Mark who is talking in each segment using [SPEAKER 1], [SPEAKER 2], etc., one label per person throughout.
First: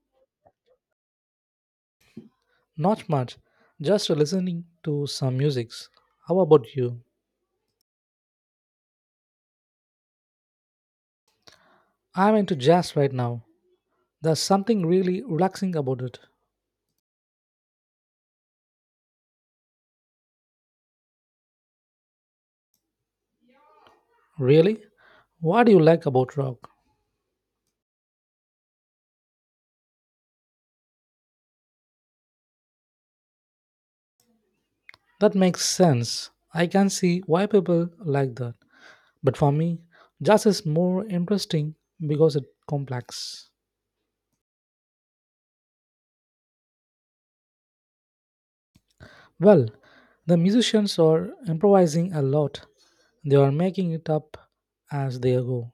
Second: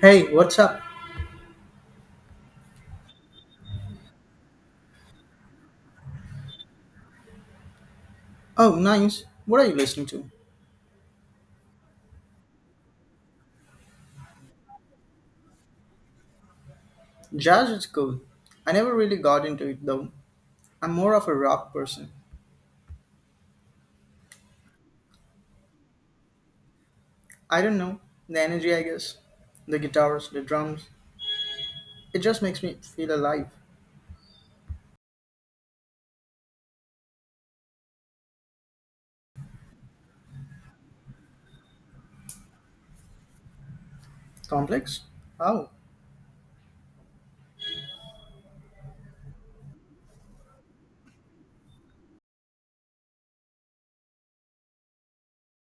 [SPEAKER 1] Hey, what's up?
[SPEAKER 2] Not much, just listening to some musics. How about you?
[SPEAKER 1] Oh, nice. What are you listening to?
[SPEAKER 2] I'm into jazz right now. There's something really relaxing about it.
[SPEAKER 1] Jazz is cool. I never really got into it though. I'm more of a rock person.
[SPEAKER 2] Really? What do you like about rock?
[SPEAKER 1] I don't know. The energy, I guess. The guitars, the drums. It just makes me feel alive.
[SPEAKER 2] That makes sense. I can see why people like that. But for me, jazz is more interesting because it's complex.
[SPEAKER 1] Complex? Oh.
[SPEAKER 2] Well, the musicians are improvising a lot. They are making it up as they go,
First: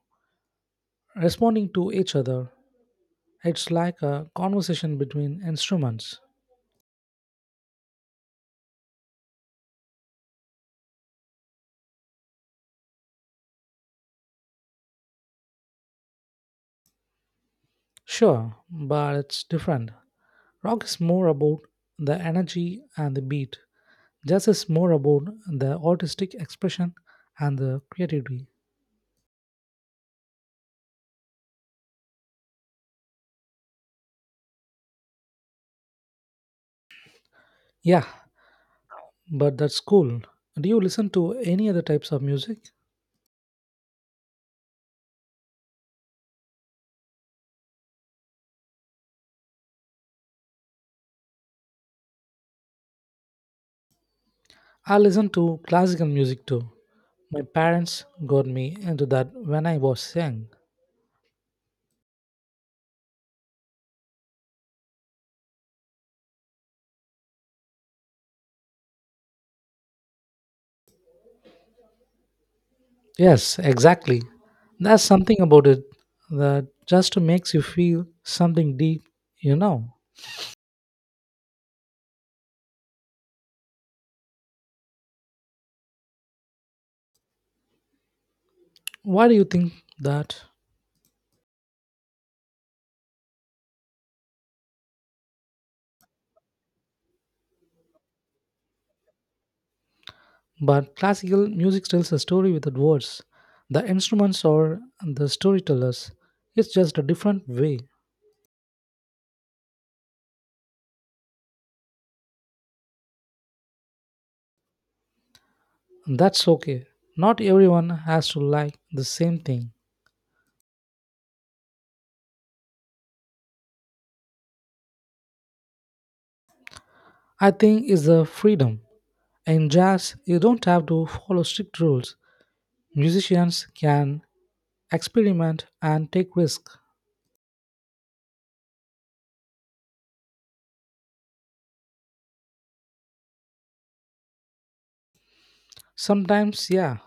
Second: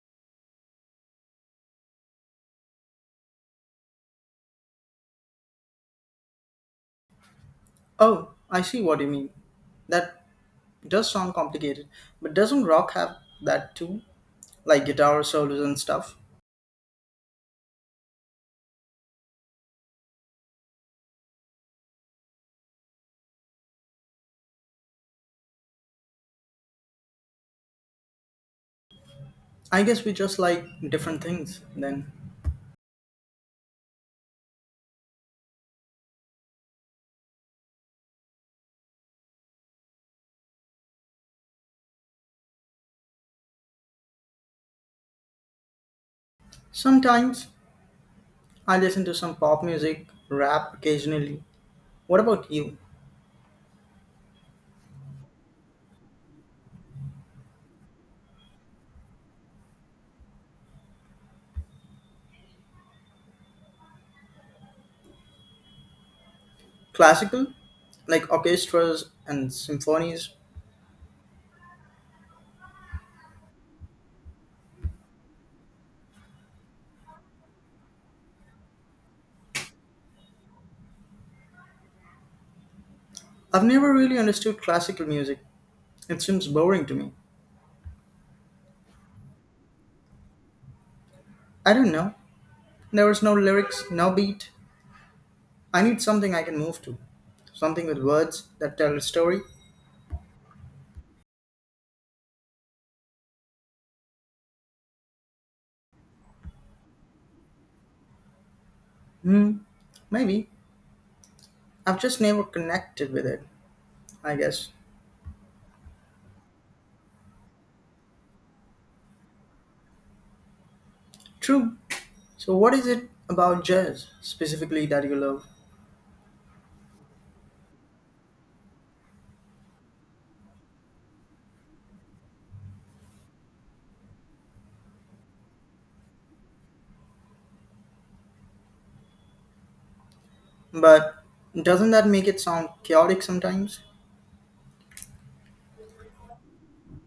[SPEAKER 2] responding to each other. It's like a conversation between instruments.
[SPEAKER 1] Oh, I see what you mean. That does sound complicated, but doesn't rock have that too? Like guitar solos and stuff?
[SPEAKER 2] Sure, but it's different. Rock is more about the energy and the beat. Jazz is more about the artistic expression and the creativity.
[SPEAKER 1] I guess we just like different things then.
[SPEAKER 2] Yeah, but that's cool. Do you listen to any other types of music?
[SPEAKER 1] Sometimes I listen to some pop music, rap occasionally. What about you?
[SPEAKER 2] I listen to classical music too. My parents got me into that when I was young.
[SPEAKER 1] Classical? Like orchestras and symphonies?
[SPEAKER 2] Yes, exactly. That's something about it that just makes you feel something deep, you know.
[SPEAKER 1] I've never really understood classical music. It seems boring to me.
[SPEAKER 2] Why do you think that?
[SPEAKER 1] I don't know. There was no lyrics, no beat. I need something I can move to. Something with words that tell a story.
[SPEAKER 2] But classical music tells a story without words. The instruments or the storytellers. It's just a different way.
[SPEAKER 1] Hmm, maybe. I've just never connected with it, I guess.
[SPEAKER 2] That's okay. Not everyone has to like the same thing.
[SPEAKER 1] True. So, what is it about jazz specifically that you love?
[SPEAKER 2] I think it's the freedom. In jazz, you don't have to follow strict rules. Musicians can experiment and take risks.
[SPEAKER 1] But doesn't that make it sound chaotic sometimes?
[SPEAKER 2] Sometimes, yeah,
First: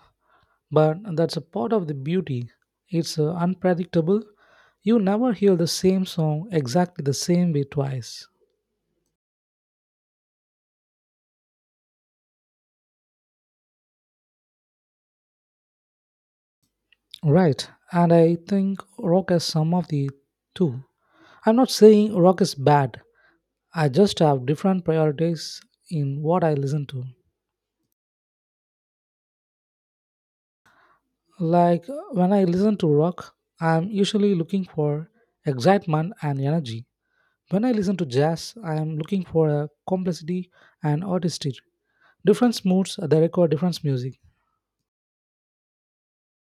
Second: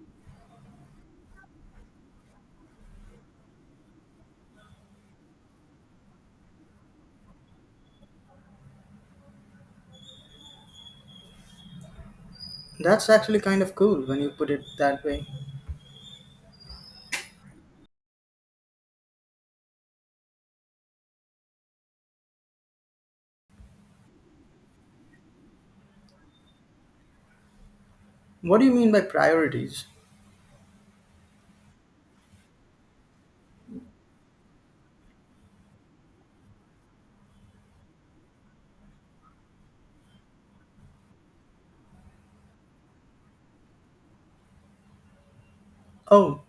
[SPEAKER 2] but that's a part of the beauty. It's unpredictable. You never hear the same song exactly the same way twice.
[SPEAKER 1] That's actually kind of cool when you put it that way.
[SPEAKER 2] Right, and I think rock has some of the two. I'm not saying rock is bad, I just have different priorities in what I listen to.
[SPEAKER 1] What do you mean by priorities?
[SPEAKER 2] Like when I listen to rock, I'm usually looking for excitement and energy. When I listen to jazz, I am looking for a complexity and artistry. Different moods, they require different music.
[SPEAKER 1] Oh,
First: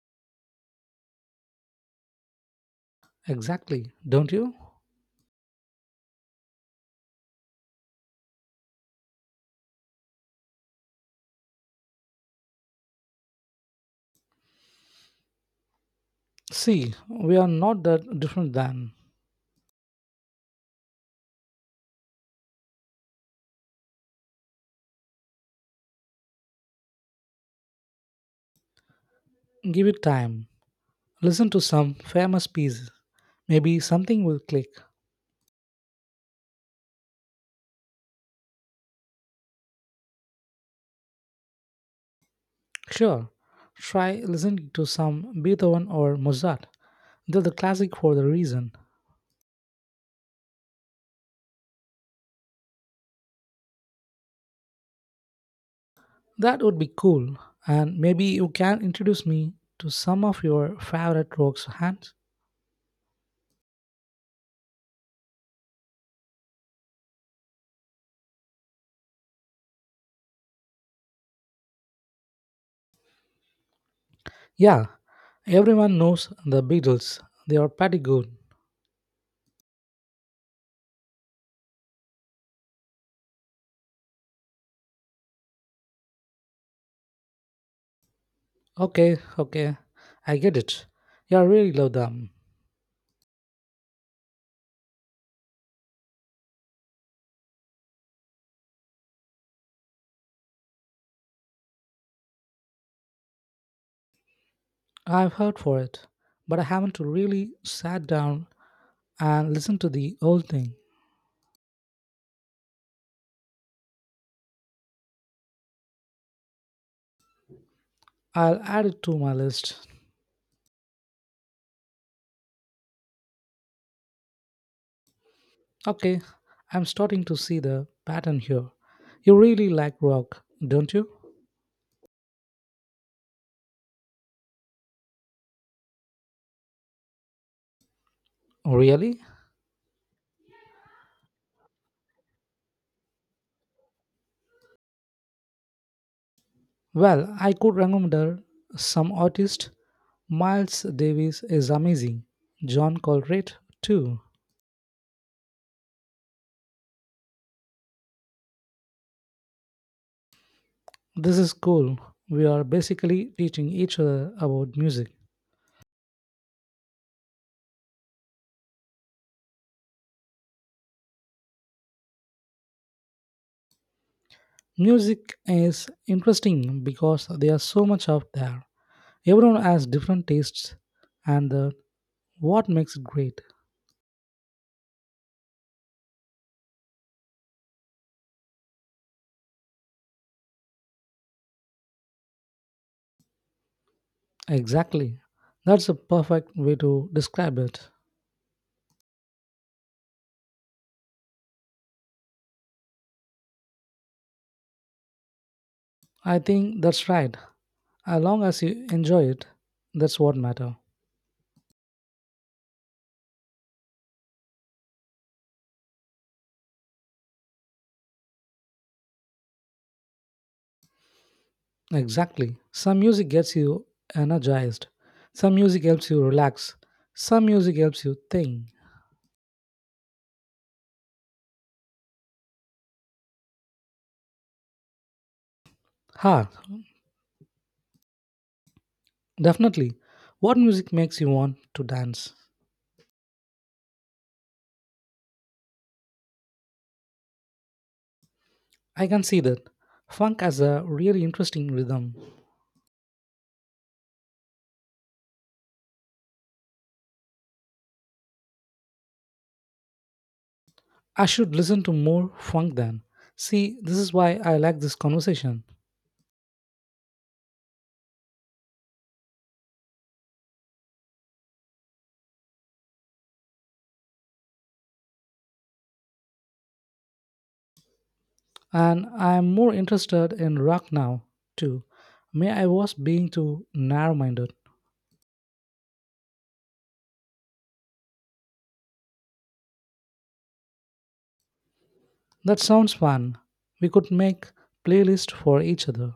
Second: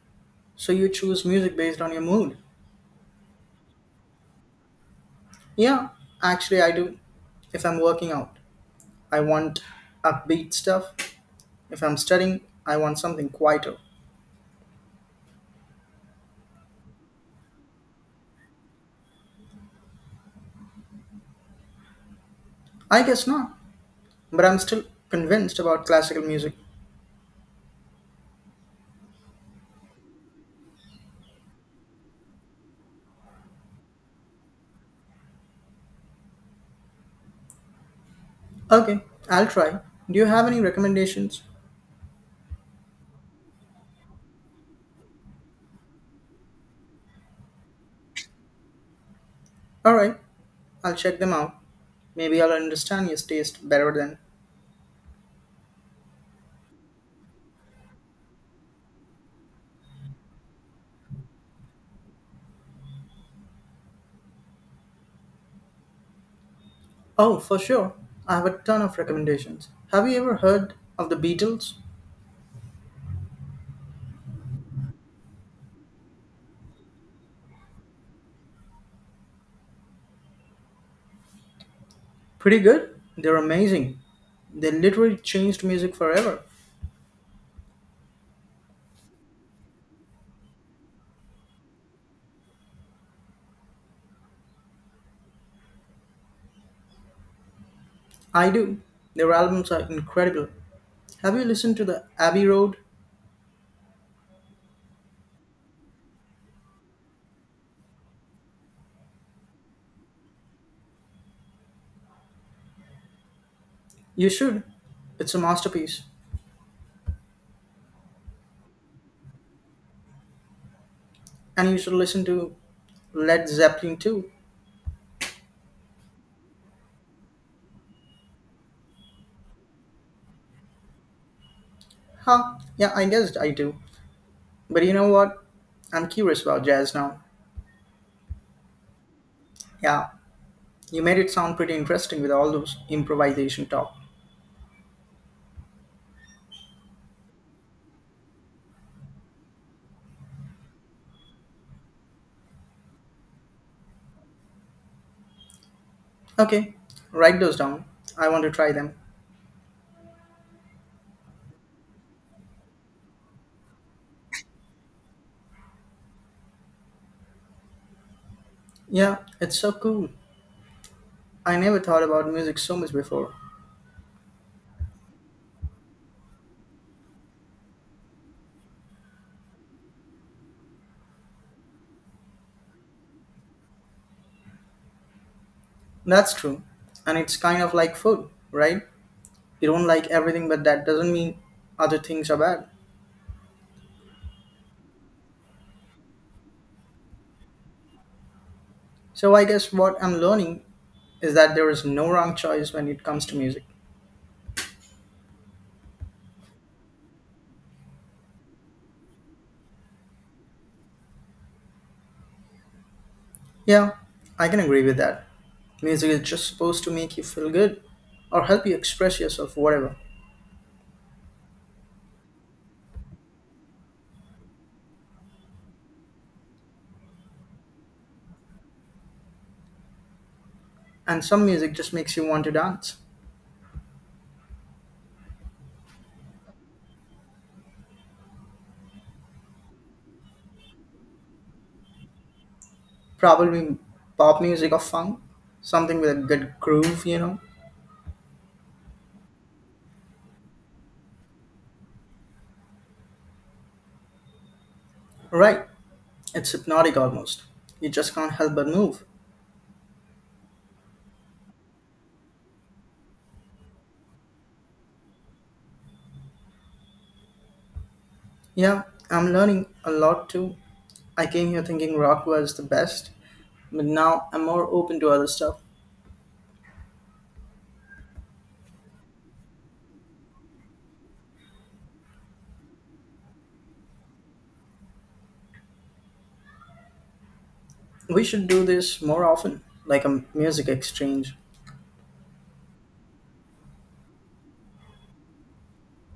[SPEAKER 1] so you choose music based on your mood?
[SPEAKER 2] Exactly, don't you?
[SPEAKER 1] Yeah, actually, I do. If I'm working out, I want upbeat stuff. If I'm studying, I want something quieter.
[SPEAKER 2] See, we are not that different than.
[SPEAKER 1] I guess not, but I'm still convinced about classical music.
[SPEAKER 2] Give it time. Listen to some famous pieces. Maybe something will click.
[SPEAKER 1] Okay, I'll try. Do you have any recommendations?
[SPEAKER 2] Sure, try listening to some Beethoven or Mozart. They're the classic for the reason.
[SPEAKER 1] Alright, I'll check them out. Maybe I'll understand your taste better then.
[SPEAKER 2] That would be cool. And maybe you can introduce me to some of your favorite rock's hands.
[SPEAKER 1] Oh, for sure. I have a ton of recommendations. Have you ever heard of the Beatles?
[SPEAKER 2] Yeah, everyone knows the Beatles. They are pretty good.
[SPEAKER 1] Pretty good. They're amazing. They literally changed music forever.
[SPEAKER 2] Okay, okay, I get it. You really love them.
[SPEAKER 1] I do. Their albums are incredible. Have you listened to the Abbey Road?
[SPEAKER 2] I've heard for it, but I haven't really sat down and listened to the whole thing.
[SPEAKER 1] You should. It's a masterpiece.
[SPEAKER 2] I'll add it to my list.
[SPEAKER 1] And you should listen to Led Zeppelin too.
[SPEAKER 2] Okay, I'm starting to see the pattern here. You really like rock, don't you?
[SPEAKER 1] Huh? Yeah, I guessed I do. But you know what? I'm curious about jazz now.
[SPEAKER 2] Really?
[SPEAKER 1] Yeah, you made it sound pretty interesting with all those improvisation talk.
[SPEAKER 2] Well, I could recommend some artists. Miles Davis is amazing. John Coltrane too.
[SPEAKER 1] Okay, write those down. I want to try them.
[SPEAKER 2] This is cool. We are basically teaching each other about music.
[SPEAKER 1] Yeah, it's so cool. I never thought about music so much before.
[SPEAKER 2] Music is interesting because there's so much out there. Everyone has different tastes and the, what makes it great.
[SPEAKER 1] That's true. And it's kind of like food, right? You don't like everything, but that doesn't mean other things are bad.
[SPEAKER 2] Exactly. That's a perfect way to describe it.
[SPEAKER 1] So I guess what I'm learning is that there is no wrong choice when it comes to music.
[SPEAKER 2] I think that's right. As long as you enjoy it, that's what matters.
[SPEAKER 1] Yeah, I can agree with that. Music is just supposed to make you feel good or help you express yourself, whatever.
[SPEAKER 2] Exactly. Some music gets you energized. Some music helps you relax. Some music helps you think.
[SPEAKER 1] And some music just makes you want to dance.
[SPEAKER 2] Ha, definitely. What music makes you want to dance?
[SPEAKER 1] Probably pop music or funk, something with a good groove?
[SPEAKER 2] I can see that. Funk has a really interesting rhythm.
[SPEAKER 1] Right, it's hypnotic almost. You just can't help but move.
[SPEAKER 2] I should listen to more funk then. See, this is why I like this conversation.
[SPEAKER 1] Yeah, I'm learning a lot too. I came here thinking rock was the best, but now I'm more open to other stuff.
[SPEAKER 2] And I am more interested in rock now, too. May I was being too narrow minded.
[SPEAKER 1] We should do this more often, like a music exchange.
[SPEAKER 2] That sounds fun. We could make playlist for each other.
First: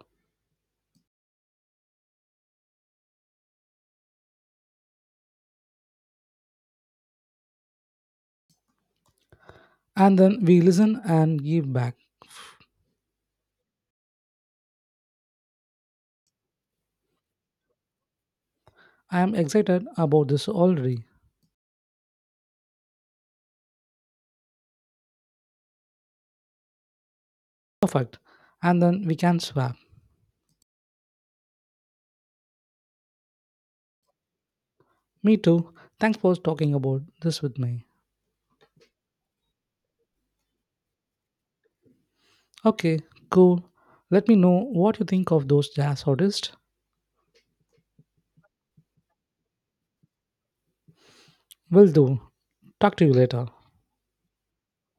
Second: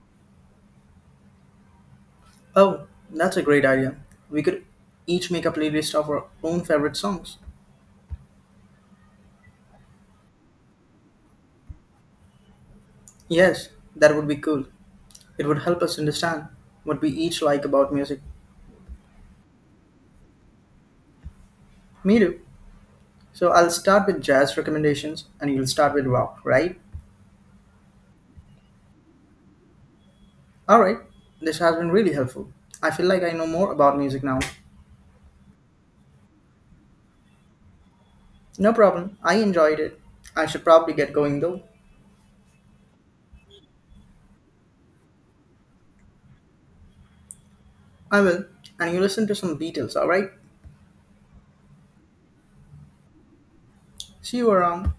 [SPEAKER 1] Oh, that's a great idea. We could each make a playlist of our own favorite songs.
[SPEAKER 2] And then we listen and give back.
[SPEAKER 1] Yes, that would be cool. It would help us understand what we each like about music.
[SPEAKER 2] I am excited about this already.
[SPEAKER 1] Me too. So I'll start with jazz recommendations and you'll start with rock, right?
[SPEAKER 2] Perfect. And then we can swap.
[SPEAKER 1] Alright, this has been really helpful. I feel like I know more about music now.
[SPEAKER 2] Me too. Thanks for talking about this with me.
[SPEAKER 1] No problem. I enjoyed it. I should probably get going though.
[SPEAKER 2] Okay, cool. Let me know what you think of those jazz artists.
[SPEAKER 1] I will. And you listen to some Beatles, alright?
[SPEAKER 2] Will do. Talk to you later.
[SPEAKER 1] See you around.